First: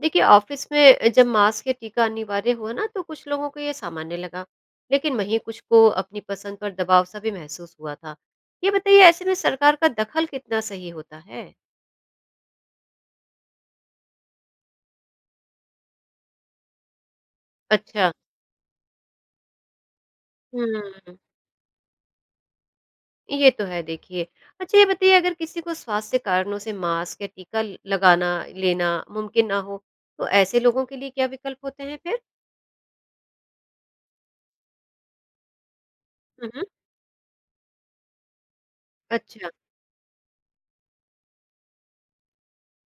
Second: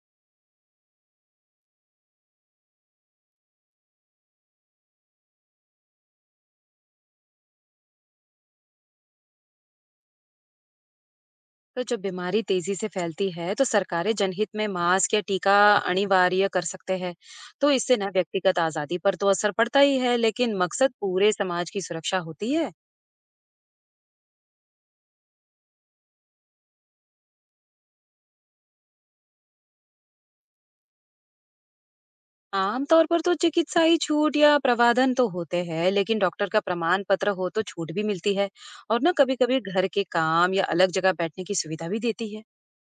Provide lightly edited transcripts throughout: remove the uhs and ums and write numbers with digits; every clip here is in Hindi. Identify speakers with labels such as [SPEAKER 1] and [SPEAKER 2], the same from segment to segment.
[SPEAKER 1] देखिए ऑफिस में जब मास्क या टीका अनिवार्य हुआ ना तो कुछ लोगों को ये सामान्य लगा। लेकिन वहीं कुछ को अपनी पसंद पर दबाव सा भी महसूस हुआ था। ये बताइए ऐसे में सरकार का दखल कितना सही होता है।
[SPEAKER 2] तो जब बीमारी तेजी से फैलती है तो सरकारें जनहित में मास्क या टीका अनिवार्य कर सकते हैं। तो इससे ना
[SPEAKER 1] अच्छा।
[SPEAKER 2] व्यक्तिगत आजादी पर तो असर पड़ता ही है, लेकिन मकसद
[SPEAKER 1] हम्म।
[SPEAKER 2] पूरे समाज की सुरक्षा होती है।
[SPEAKER 1] ये तो है। देखिए अच्छा, ये बताइए अगर किसी को स्वास्थ्य कारणों से मास्क या टीका लगाना लेना मुमकिन ना हो, तो ऐसे लोगों के लिए क्या विकल्प होते हैं फिर।
[SPEAKER 2] आमतौर पर तो चिकित्साई छूट या प्रावधान तो होते हैं, लेकिन डॉक्टर का
[SPEAKER 1] हम्म।
[SPEAKER 2] प्रमाण पत्र हो तो छूट भी मिलती है। और ना कभी
[SPEAKER 1] अच्छा।
[SPEAKER 2] कभी घर के काम या अलग जगह बैठने की सुविधा भी देती है।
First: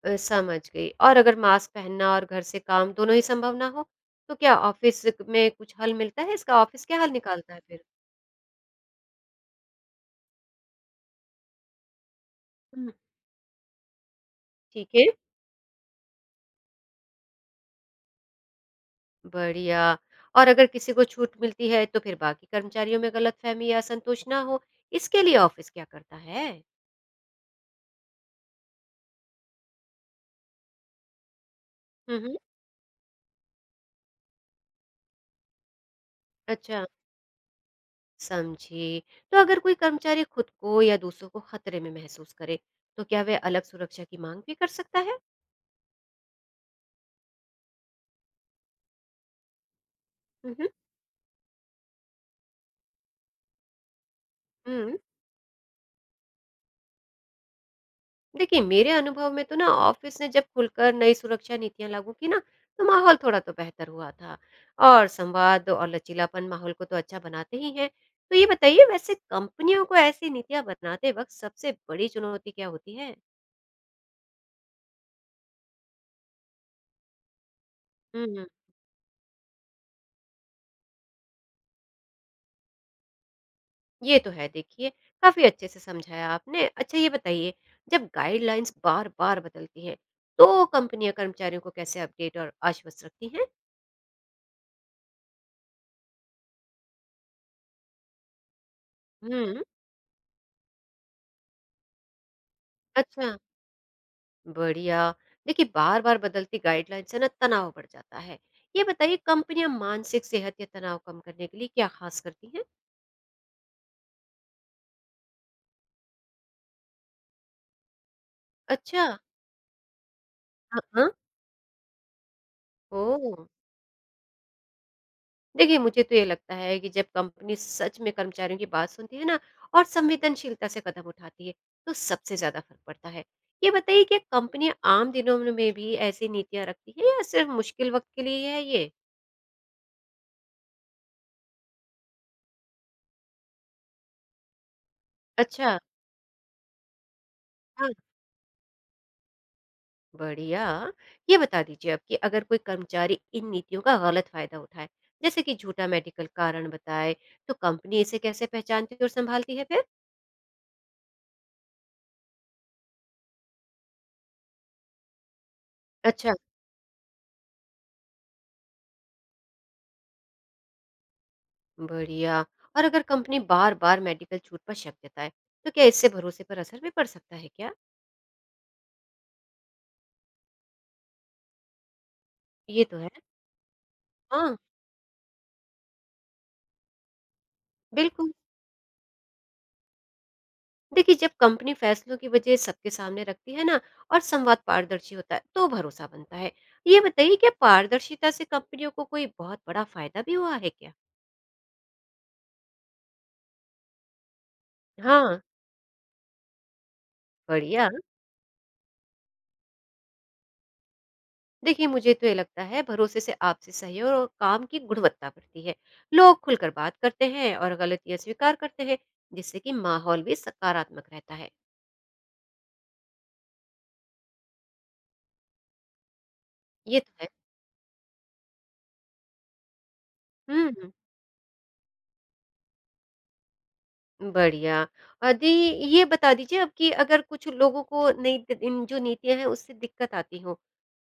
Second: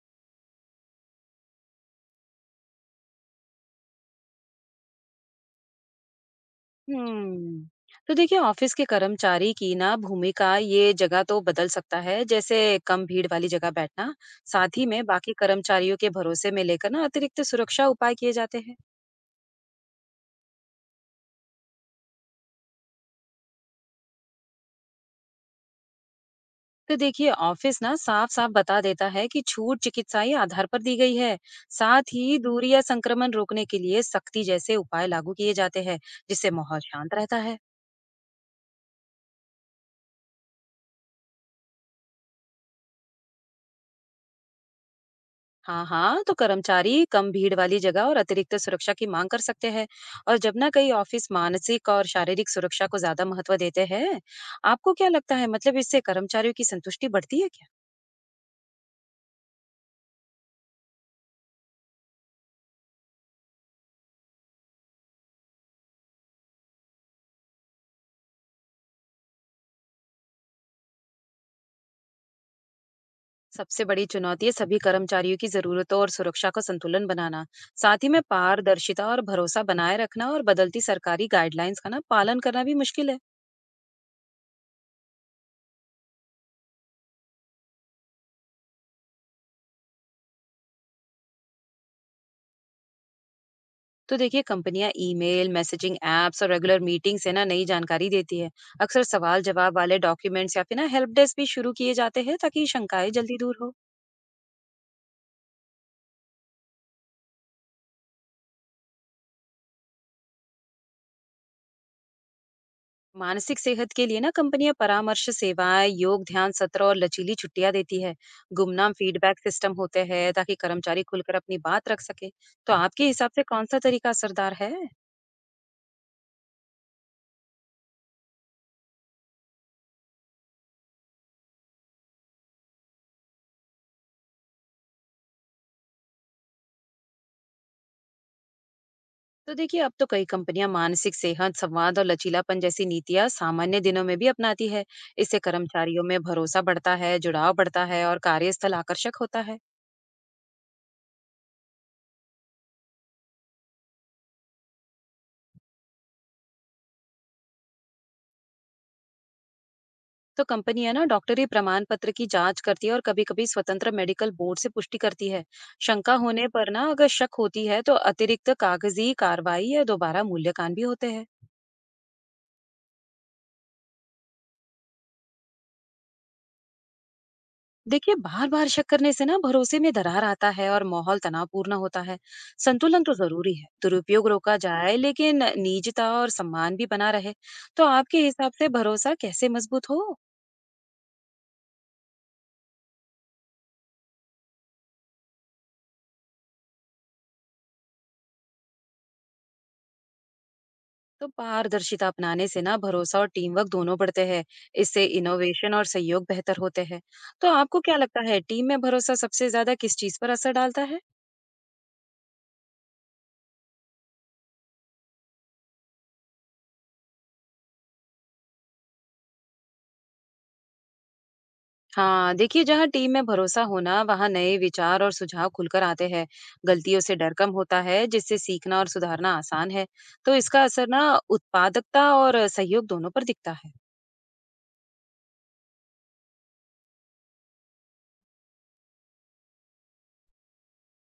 [SPEAKER 1] समझ गई। और अगर मास्क पहनना और घर से काम दोनों ही संभव ना हो, तो क्या ऑफ़िस क में कुछ हल मिलता है इसका? ऑफ़िस क्या हल निकालता है
[SPEAKER 2] हम्म।
[SPEAKER 1] फिर?
[SPEAKER 2] तो देखिए ऑफिस के कर्मचारी की ना भूमिका ये जगह तो बदल सकता है, जैसे
[SPEAKER 1] हुँ,
[SPEAKER 2] कम भीड़ वाली जगह बैठना। साथ ही
[SPEAKER 1] ठीक
[SPEAKER 2] में
[SPEAKER 1] है,
[SPEAKER 2] बाकी कर्मचारियों के भरोसे में लेकर ना अतिरिक्त सुरक्षा उपाय किए जाते हैं।
[SPEAKER 1] बढ़िया। और अगर किसी को छूट मिलती है, तो फिर बाकी कर्मचारियों में गलतफ़हमी या असंतोष ना हो, इसके लिए ऑफ़िस क्या करता है?
[SPEAKER 2] तो देखिए ऑफिस ना साफ साफ बता देता है कि छूट चिकित्साई आधार पर दी गई है। साथ
[SPEAKER 1] हुँ, हुँ।
[SPEAKER 2] ही दूरी या संक्रमण रोकने के लिए सख्ती जैसे उपाय लागू किए जाते हैं, जिससे माहौल
[SPEAKER 1] अच्छा,
[SPEAKER 2] शांत रहता है।
[SPEAKER 1] समझी। तो अगर कोई कर्मचारी खुद को या दूसरों को खतरे में महसूस करे, तो क्या वह अलग सुरक्षा की माँग भी कर सकता है?
[SPEAKER 2] हाँ हाँ, तो कर्मचारी कम भीड़ वाली जगह और अतिरिक्त सुरक्षा की मांग कर सकते हैं। और
[SPEAKER 1] हुँ,
[SPEAKER 2] जब
[SPEAKER 1] हुँ।
[SPEAKER 2] ना कई ऑफिस मानसिक और शारीरिक सुरक्षा को ज्यादा महत्व देते हैं। आपको
[SPEAKER 1] हुँ।
[SPEAKER 2] क्या लगता है, मतलब इससे कर्मचारियों की संतुष्टि बढ़ती है क्या?
[SPEAKER 1] देखिए, मेरे अनुभव में तो ना ऑफिस ने जब खुलकर नई सुरक्षा नीतियाँ लागू की ना, तो माहौल थोड़ा तो बेहतर हुआ था। और संवाद और लचीलापन माहौल को तो अच्छा बनाते ही हैं। तो ये बताइए वैसे कंपनियों को ऐसी नीतियाँ बनाते वक़्त सबसे बड़ी चुनौती क्या होती है?
[SPEAKER 2] सबसे बड़ी चुनौती है सभी कर्मचारियों की जरूरतों और सुरक्षा का संतुलन बनाना। साथ ही में
[SPEAKER 1] हुँ,
[SPEAKER 2] पारदर्शिता और भरोसा बनाए रखना और बदलती सरकारी गाइडलाइंस का ना पालन करना भी मुश्किल है।
[SPEAKER 1] ये तो है। देखिए, काफ़ी अच्छे से समझाया आपने। अच्छा ये बताइए जब गाइडलाइंस बार-बार बदलती हैं, तो कंपनियाँ कर्मचारियों को कैसे अपडेट और आश्वस्त रखती हैं?
[SPEAKER 2] तो देखिए कंपनियां ईमेल, मैसेजिंग एप्स और रेगुलर मीटिंग से ना नई जानकारी देती है। अक्सर सवाल
[SPEAKER 1] हुँ,
[SPEAKER 2] जवाब वाले डॉक्यूमेंट्स या फिर ना हेल्प डेस्क भी शुरू किए जाते हैं, ताकि शंकाएं
[SPEAKER 1] अच्छा।
[SPEAKER 2] जल्दी दूर हो।
[SPEAKER 1] बढ़िया। देखिए बार बार बदलती गाइडलाइन से ना तनाव बढ़ जाता है। ये बताइए कंपनियां मानसिक सेहत या तनाव कम करने के लिए क्या खास करती हैं।
[SPEAKER 2] मानसिक सेहत के लिए ना कंपनियां परामर्श सेवाएं, योग ध्यान सत्र और लचीली छुट्टियां देती है। गुमनाम
[SPEAKER 1] अच्छा।
[SPEAKER 2] फीडबैक सिस्टम होते हैं, ताकि
[SPEAKER 1] हाँ
[SPEAKER 2] कर्मचारी
[SPEAKER 1] हाँ।
[SPEAKER 2] खुलकर अपनी बात रख सके। तो
[SPEAKER 1] ओ,
[SPEAKER 2] आपके हिसाब से कौन सा तरीका असरदार है?
[SPEAKER 1] देखिए मुझे तो ये लगता है कि जब कंपनी सच में कर्मचारियों की बात सुनती है ना और संवेदनशीलता से कदम उठाती है, तो सबसे ज्यादा फर्क पड़ता है। ये बताइए क्या कंपनियां आम दिनों में भी ऐसी नीतियां रखती है या सिर्फ मुश्किल वक्त के लिए है ये।
[SPEAKER 2] तो देखिए अब तो कई कंपनियां मानसिक सेहत संवाद और लचीलापन जैसी नीतियां सामान्य दिनों में भी अपनाती है। इससे
[SPEAKER 1] अच्छा।
[SPEAKER 2] कर्मचारियों में भरोसा बढ़ता है, जुड़ाव बढ़ता
[SPEAKER 1] हाँ।
[SPEAKER 2] है और कार्यस्थल आकर्षक होता है।
[SPEAKER 1] बढ़िया। ये बता दीजिए अब कि अगर कोई कर्मचारी इन नीतियों का गलत फायदा उठाए, जैसे कि झूठा मेडिकल कारण बताए, तो कंपनी इसे कैसे पहचानती और संभालती है फिर।
[SPEAKER 2] तो कंपनियां ना डॉक्टरी प्रमाण पत्र की जांच करती है और कभी कभी स्वतंत्र मेडिकल बोर्ड से पुष्टि करती है। शंका
[SPEAKER 1] अच्छा।
[SPEAKER 2] होने पर ना अगर शक होती है तो अतिरिक्त कागजी कार्रवाई या दोबारा मूल्यांकन भी होते हैं।
[SPEAKER 1] बढ़िया। और अगर कंपनी बार बार मेडिकल छूट पर शक जताए, तो क्या इससे भरोसे पर असर भी पड़ सकता है क्या?
[SPEAKER 2] देखिए बार बार शक करने से ना भरोसे में दरार आता है और माहौल तनावपूर्ण होता है।
[SPEAKER 1] ये तो
[SPEAKER 2] संतुलन
[SPEAKER 1] है।
[SPEAKER 2] तो जरूरी है, दुरुपयोग
[SPEAKER 1] हाँ।
[SPEAKER 2] रोका जाए लेकिन निजता और सम्मान भी बना रहे। तो आपके
[SPEAKER 1] बिल्कुल।
[SPEAKER 2] हिसाब से भरोसा कैसे मजबूत हो?
[SPEAKER 1] देखिए जब कंपनी फैसलों की वजह सबके सामने रखती है ना और संवाद पारदर्शी होता है, तो भरोसा बनता है। ये बताइए क्या पारदर्शिता से कंपनियों को कोई बहुत बड़ा फायदा भी हुआ है क्या?
[SPEAKER 2] तो पारदर्शिता अपनाने से ना भरोसा और टीम वर्क दोनों बढ़ते हैं। इससे
[SPEAKER 1] हाँ।
[SPEAKER 2] इनोवेशन और सहयोग बेहतर होते हैं। तो आपको
[SPEAKER 1] बढ़िया।
[SPEAKER 2] क्या लगता है, टीम में भरोसा सबसे ज्यादा किस चीज पर असर डालता है?
[SPEAKER 1] देखिए मुझे तो ये लगता है भरोसे से आपसी सहयोग और काम की गुणवत्ता बढ़ती है। लोग खुलकर बात करते हैं और गलतियाँ स्वीकार करते हैं, जिससे कि माहौल भी सकारात्मक रहता है।
[SPEAKER 2] हाँ, देखिए जहाँ टीम में भरोसा होना, वहाँ नए विचार और सुझाव खुलकर आते हैं।
[SPEAKER 1] ये
[SPEAKER 2] गलतियों
[SPEAKER 1] तो
[SPEAKER 2] से
[SPEAKER 1] है।
[SPEAKER 2] डर कम होता है, जिससे सीखना और सुधारना आसान है। तो इसका असर
[SPEAKER 1] हुँ,
[SPEAKER 2] ना उत्पादकता और सहयोग दोनों पर दिखता है।
[SPEAKER 1] बढ़िया। यदि ये बता दीजिए अब कि अगर कुछ लोगों को नई इन जो नीतियाँ हैं उससे दिक्कत आती हो,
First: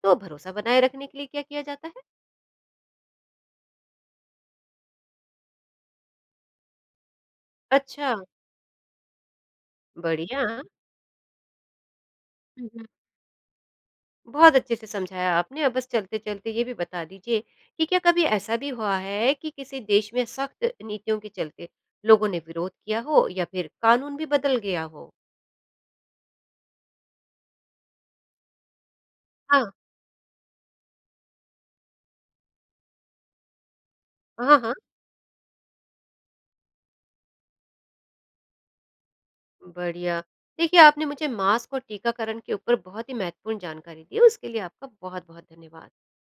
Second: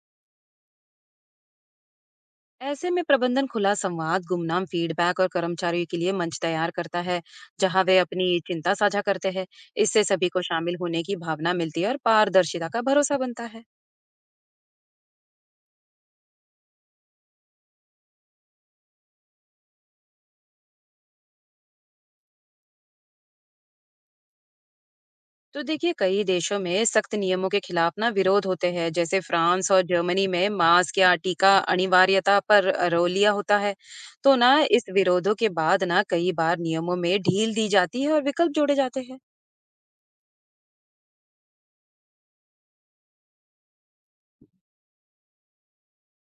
[SPEAKER 1] तो भरोसा बनाए रखने के लिए क्या किया जाता है?
[SPEAKER 2] ऐसे में प्रबंधन खुला संवाद, गुमनाम फीडबैक और कर्मचारियों के लिए मंच तैयार करता है, जहाँ वे
[SPEAKER 1] अच्छा,
[SPEAKER 2] अपनी चिंता साझा करते हैं। इससे सभी को
[SPEAKER 1] बढ़िया।
[SPEAKER 2] शामिल होने की भावना मिलती है और
[SPEAKER 1] हुँ,
[SPEAKER 2] पारदर्शिता का
[SPEAKER 1] हुँ।
[SPEAKER 2] भरोसा बनता है।
[SPEAKER 1] बहुत अच्छे से समझाया आपने। अब बस चलते-चलते ये भी बता दीजिए कि क्या कभी ऐसा भी हुआ है कि किसी देश में सख्त नीतियों के चलते लोगों ने विरोध किया हो या फिर कानून भी बदल गया हो?
[SPEAKER 2] तो देखिए कई देशों में सख्त नियमों के खिलाफ ना विरोध होते हैं, जैसे
[SPEAKER 1] हाँ।
[SPEAKER 2] फ्रांस और जर्मनी में मास्क या टीका अनिवार्यता पर रोलिया होता है। तो ना
[SPEAKER 1] हाँ, हाँ।
[SPEAKER 2] इस विरोधों के बाद ना कई बार नियमों में ढील दी जाती है और विकल्प जोड़े जाते हैं।
[SPEAKER 1] बढ़िया। देखिए आपने मुझे मास्क और टीकाकरण के ऊपर बहुत ही महत्वपूर्ण जानकारी दी, उसके लिए आपका बहुत-बहुत धन्यवाद।